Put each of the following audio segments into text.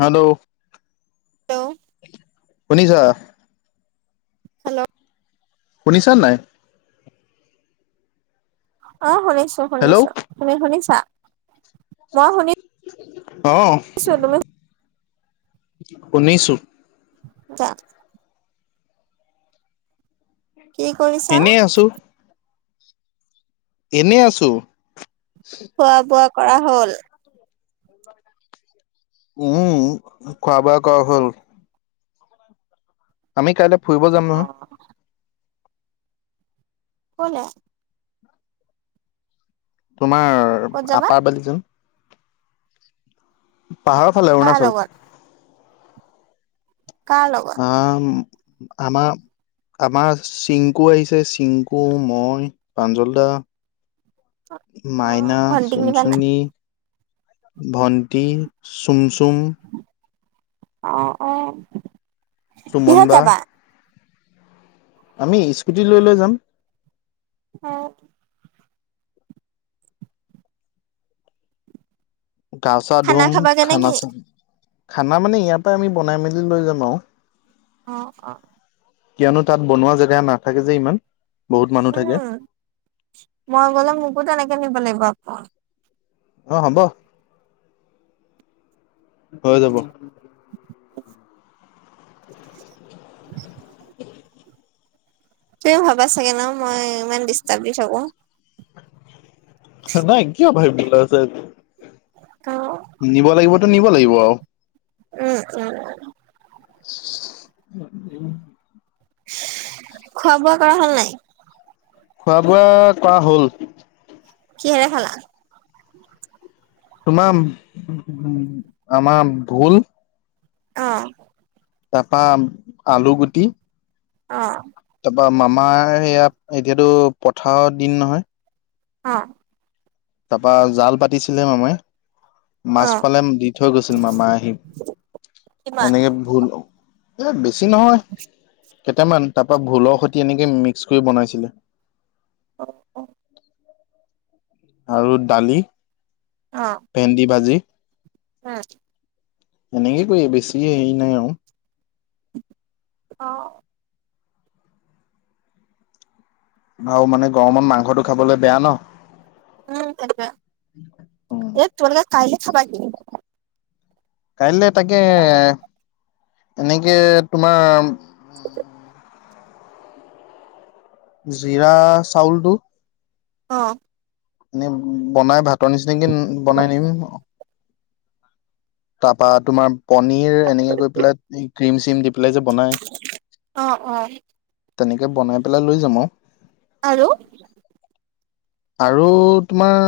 Hello? Hello? শুনিছা? Hello? শুনিছানে নাই? অ, শুনিছো, হেল্ল' শুনিছো তুমি শুনিছা মই শুনিছো। অ'। [unintelligible] শুনিছো। [unintelligible] কি কৰিছা? এনেই আছো এনেই আছো। খোৱা, বোৱা কৰা হ'ল? [unintelligible] উম, খোৱা, বোৱা কৰা হ'ল। আমি কাইলৈ ফুৰিব যাম অ নহয়। ক'লে? তোমাৰ ক'ত যাবা আপাৰ বালিজান পাহাৰৰ ফালে কাৰ অৰুণাচল। লগত কাৰ লগত? আ, আমাৰ আমাৰ চিংকু আহিছে চিংকু মই প্ৰাঞ্জলদা অ মাইনা ভণ্টিক নিবা নাই চুনচুনী। ভণ্টি চুমচুম আহ, অ'। চুমন কিহত বা যাবা আমি স্কুটি লৈ, লৈ যাম। অ'। গা চা খানা ধুম খাবাগে খানা, নেকি চান, খানা মানে ইয়াৰ পৰাই আমি বনাই মেলি লৈ যাম আৰু। অ', অ'। কিয়নো তাত বনোৱা জেগা নাথাকে যে ইমান বহুত মানুহ থাকে উম, মই গলে মোকো তেনেকে নিব লাগিব আকৌ। অ, হব হৈ যাব। [inaudible] [unintelligible] তুম ভাবা চাগে ন মই ইমান ডিষ্টাব দি থাকো। নাই কিয় ভাবিব ভল আছে। [inaudible] নিব লাগিবতো নিব লাগিব আৰু। উম, উম। উ, উম। খোৱা, বোৱা কৰা হ'ল নাই। খোৱা, বোৱা কৰা হ'ল। কিহৰে খালা? তোমাৰ আমাৰ ভোল অ'। তাৰপা আলু গুটি অ'। তাৰপা মামাৰ সেয়া এতিয়াতো পথাৰৰ দিন নহয়। অ'। তাৰপৰা জাল পাতিছিলে মামে মাছ অ পালে দি থৈ গৈছিল মামা আহি কিমান এনেকে ভুল এ, বেছি নহয় কেইটামান তাৰপা ভোলৰ খৈতি এনেকে মিক্স কৰি বনাইছিলে। অ', অ'। আৰু দালি, অ ভেন্দি ভাজি উম, এনেক ক, বেছি হ নাই অ'। অ'। আৰু মানে গৰমত মাংসটো খাবলৈ বেয়া ন। উম, তোকা উম এই তোলকা খাইলে খাবা। কাইলে তাকে এনেকে তোমাৰ [unintelligible] জিৰা চাউলটো অ'। এনে বনাই ভাতৰ নিচিনাক বনাই নিম। তাৰপা তুমাৰ পনিৰ এনেকে গৈ পেলাই ক্ৰীম, চিম দি পাই যে বনাই অ', অ', তেনেকে বনাই পেলাই লৈ যাম আৰু। আৰু আৰু তোমাৰ?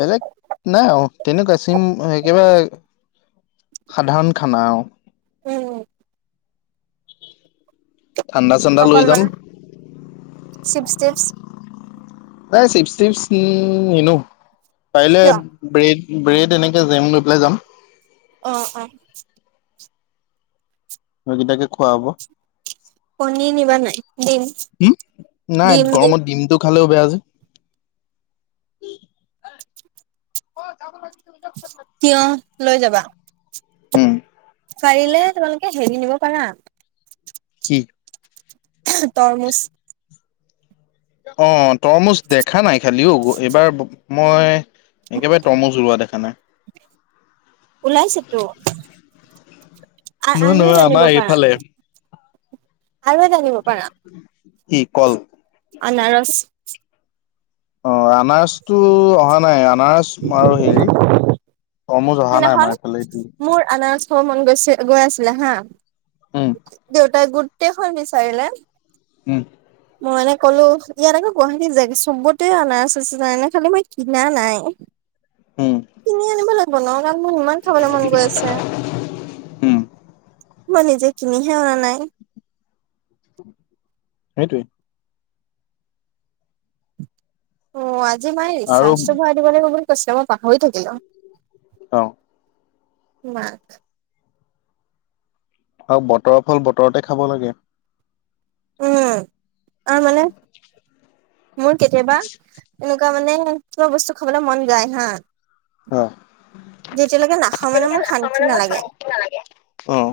বেলেগ নাই অ, তেনেকুৱা চিম কিবা সাধাৰণ খানা। উ। ঠাণ্ডা, ঠাণ্ডা লৈ অকল যাম। মানে চিপছ টিপছ নাই চিপ, চিপ ননো পাৰিলে। কিয়? ব্ৰেড, ব্ৰেড এনেকে জেম লৈ পেলাই যাম। অ', অ'। মইকেইটাকে খোৱা হ'ব। কনীৰ নিবা নাই দিম, উম, নাই দিম, দিম। গৰমত ডিমটো খালেও বে তিয় লৈ যাবা। উম। পাৰিলে তোমালোকে হেৰি নিবা পাৰা। কি? তৰমুজ। অ, তৰমুজ দেখা নাই খালিও এইবাৰ মই একেবাৰে তৰমুচ ৰোৱা দেখা নাই। ওলাইছে তো আৰু নহয় আ নহয় আমাৰ জানিব পাৰা। এইফালে আৰু জানিব পাৰা। কি কল? আনাৰস। অ, আনাৰসটো অহা নাই আনাৰস আৰু হেৰি অমো অহা নাই সেইদিনাখন মমাৰ এইফালে এটি। মোৰ আনাৰস খাব মন গৈছে গৈ আছিলে হা উম দেউতাই গোট টেইখন বিচাৰিলে। উম। মই এনে ক'লো ইয়াত আকৌ গুৱাহাটী জেগা চবতে অনাৰসৰ এনে খালি মই কিনা নাই। হম। বনোৱা গণ মোৰ ইমান খাবলৈ মন গৈ আছে। উম মই নিজে কিনিহে অনা নাই। সেইটোয়ে। অ', আজি মায়ে আৰু ৰিচাৰ্ছটো ভৰাই দিব লাগিব বুলি কৈছিলে, মই পাহৰি থাকিলো। অহ। মাক আৰু বতৰৰ ফল বতৰতেই খাব লাগে। উম, তাৰমানে মোৰ কেতিয়াবা এনেকুৱা মানে কিবা বস্তু খাবলৈ মন যায় হা। অ যেতিয়ালৈকে নাখাওঁ মানে মোৰ শান্তি নালাগে। অহ।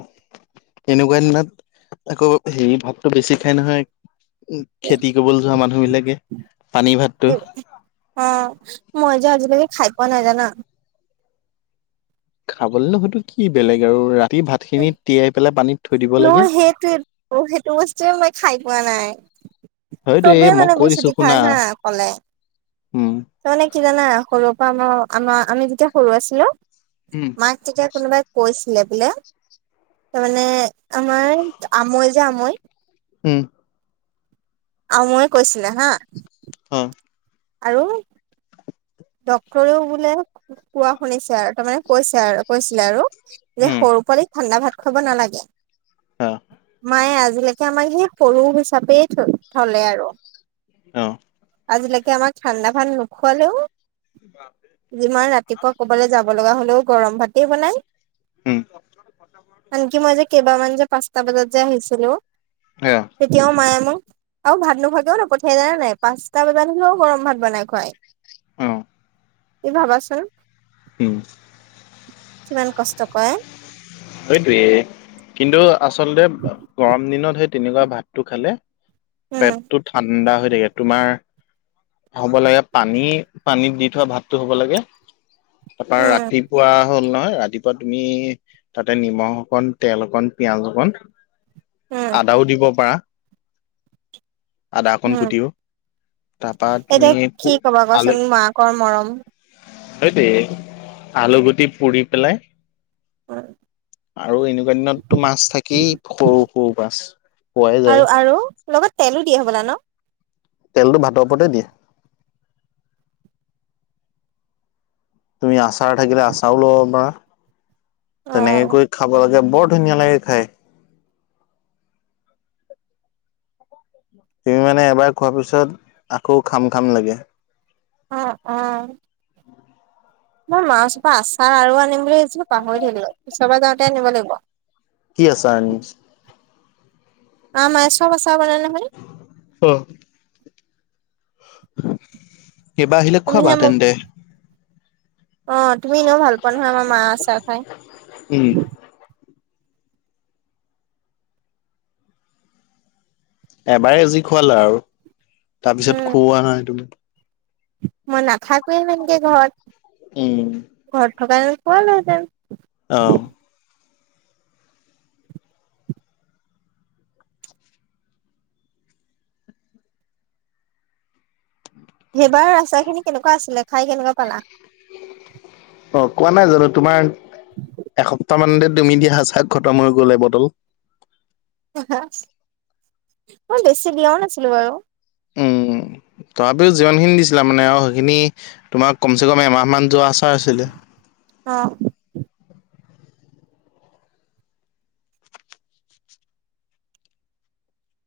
এনেকুৱা দিনত আকৌ হেৰি, ভাতটো বেছি খাই নহয়। এই খেতি কৰিবলৈ যোৱা মানুহ বিলাকে, পানী ভাতটো। অ', মই যে আজিলৈকে খাই পোৱা নাই, জানা? খাবলৈনো সৈতো কি বেলেগ আৰু, ৰাতি ভাতখিনি তিয়াই পেলাই পানীত থৈ দিব নহয় লাগে। সেইটোৱে সেইটো বস্তুয়েই মই খাই পোৱা নাই। হয়তো এই চবেই মই মানে কৈ দিছো বিচুটি খায় শুনা হা ক'লে। উম তাৰমানে কি জানা? সৰুৰ পৰা আমাৰ, আমাৰ, আমি যেতিয়া সৰু আছিলোঁ উম। মাক তেতিয়া কোনোবাই কৈছিলে বোলে তাৰমানে আমাৰ, আমৈ যে আমৈ উম। আমৈয়ে কৈছিলে হা অহ। আৰু ডক্টৰেও বোলে কোৱা শুনিছে আৰু, তাৰমানে কৈছে আৰু, কৈছিলে আৰু। যে উম সৰু পোৱালি ঠাণ্ডা ভাত খুৱাব নালাগে, অ মায়ে আজিলৈকে এয়া আমাৰ সেই সৰু হিচাপেই থ থ'লে আৰু। অ'। আজিলৈকে আমাক ঠাণ্ডা ভাত নুখুৱালেও অহ। যিমান ৰাতিপুৱা ক'ৰবালৈ যাব লগা হ'লেও গৰম ভাতেই বনাই। উম। আনকি মই যে কেইবামান যে পাঁচটা বজাত যে আহিছিলোঁ। অ তেতিয়াও মায়ে মোক আৰু ভাত নুখুৱাকেও নপঠিয়াই যানেনে নাই? পাঁচটা বজাত হ'লেওঁ গৰম ভাত বনাই খুৱাই। অহ। মি ভাবাচোন? উম। কিমান কষ্ট কৰে। সেইটোৱেই, কিন্তু আচলতে গৰম দিনত সেই তেনেকুৱা ভাতটো খালে উম পেটটো ঠাণ্ডা হৈ থাকে, তোমাৰ হ'ব লাগে পানী, পানীত দি থোৱা ভাতটো হ'ব লাগে, তাৰপা উম ৰাতিপুৱা হ'ল নহয়, ৰাতিপুৱা তুমি তাতেই নিমখ অকণ, তেল অকণ, পিয়াজ অকণ উম আদাও দিব পাৰা। আদা অকন উম কুটিও তাৰপা তুমি এতিয়া কি ক'বা কোৱাচোন? মাকৰ মৰম সেইটোৱেই, আলু গুটি পুৰি পেলাই হয়। আৰু এনেকুৱা দিনততো মাছ থাকেই, সৰু সৰু মাছ, পোৱাই আৰু যায়। আৰু লগত তেলো দিয়ে হ'বলা ন? তেলটো ভাতৰ ওপৰতেই দিয়ে। তুমি আচাৰ থাকিলে আচাৰো ল'ব পাৰা, অ তেনেকে কৰি খাব লাগে বৰ ধুনীয়া লাগে খাই। তুমি মানে এবাৰ খোৱাৰ পিছত আকৌ খাম, খাম লাগে। অ', অ'। মই মাছৰ পৰা আচাৰ আৰু আনিম বুলি ভাবিছিলো পাহৰি থিলৈ পিছৰ পৰা যাওঁতে আনিব লাগিব। কি আছ? আ, মায় চব আছ বাননে নহয়। অ'। কবা আহিলে খোৱাবা তুমিহে মোক তেন্তে। অ, তুমি এনেও ভাল পোৱা নহয় আমাৰ মা আ চাহ খাই। উম। এবাৰে যি খুৱালা আৰু তাৰ পিছত উম খুওৱা নাই তুমি। মই নাখাকে সেনেকে ঘৰত উম। ঘৰত থকা খোৱালা হেতেন। অ'। সেইবাৰ ৰাস্তা খিনি কেনেকুৱা আছিলে খাই কেনেকুৱা পালা। অ, কোৱা নাই জানো তোমাৰ এস তাৰমানানে তুমি দা সচাক ঘটম হৈ গলে বটল মই বেছি বিয়াও নাছিলো বাৰু। উম। তথাপিও যিমানখিনি দিছিলা মানে আৰু সেইখিনি তোমাক কমচে কম এমাহ মমান যোৱা আচাৰ আছিলে। অ'।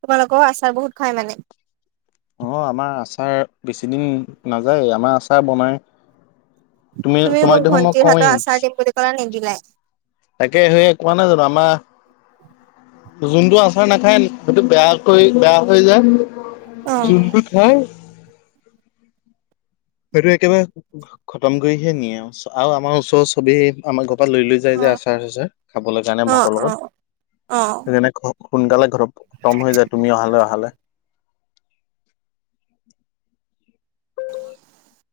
তোমালোকেও আচাৰ বহুত খায় মানে। অ, আমাৰ আচাৰ বেছিদিন নাযায় আমাৰ আচাৰ বনাই। তুমি, তোমাক দেখোন মই কওঁৱেই। ক নেদিলে। তাকে সয়ে কোৱা নাই জানো আমাৰ যোনটো আচাৰ নাখায় সেইটো বেয়াকৈ বেয়া হৈ অ যায় যোনটো খাই। সেইটো একেবাৰে খতম কৰিহে নিয়ে আৰু, আৰু আমাৰ ওচৰৰ চবেই আমাৰ ঘৰ পৰা লৈ, লৈ যাই অ যে আচাৰ, চাচাৰ খাবলৈ কাৰণে অ ভাতৰ অ লগত অ সেইকাৰণে। সোনকালে ঘৰত খতম হৈ যায় তুমি অহালে, অহালে। [unintelligible]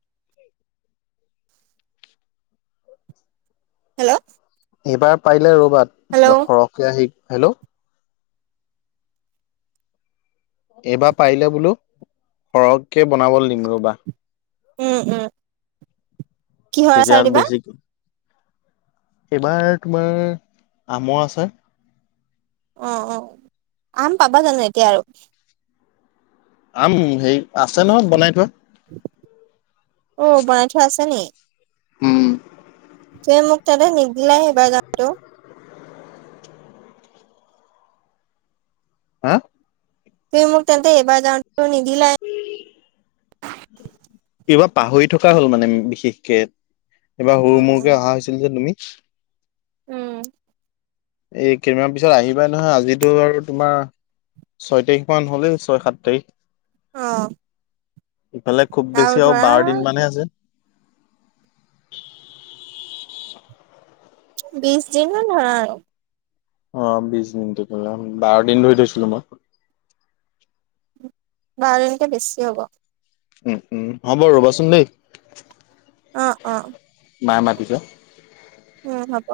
হেল্ল'? এইবাৰ পাৰিলে ৰ'বাত হেল্ল' সৰহকে আহি হেল্ল'? এইবাৰ পাৰিলে বোলো সৰহকে বনাবলৈ দিম ৰ'বা। উম, উম। কিহৰ তেতিয়া আচাৰ দিবা। বেছি এইবাৰ তোমাৰ আমৰ আচাৰ অ', অ', আম পাবা জানো এতিয়া আৰু। আম হেৰি আছে নহয় বনাই থোৱা। অ, বনাই থোৱা আছে নি উম। তুমি মোক তেন্তে নিদিলা এইবাৰ যাওতে ও হা? তুমি মোক তেন্তে এবাৰ যাওতেও নিদিলা। কিবা পাহৰি থকা হ'ল মানে বিশেষকে এইবাৰ উম সৰু-মৰুকে উম অহা হৈছিল যে তুমি উম। এই কেইদমান পিছত আহিবাই নহয় আজিতো আৰু তোমাৰ ছয় তাৰিখ মান হলে ছয়, সাত তাৰিখ অ, ইফালে খুব বেছি আৰু বাৰ দিন মানহে আছে। বিশ দিন মান ধৰা আৰু। অ, বিশ দিনটো বোলে বাৰ দিন ধৰি থৈছিলোঁ মই। বাৰ দিনকে বেছি হব। উম, উম হ'ব ৰবাচোন দেই। অ, অ, মাই মাতিছে। উম, হ'ব।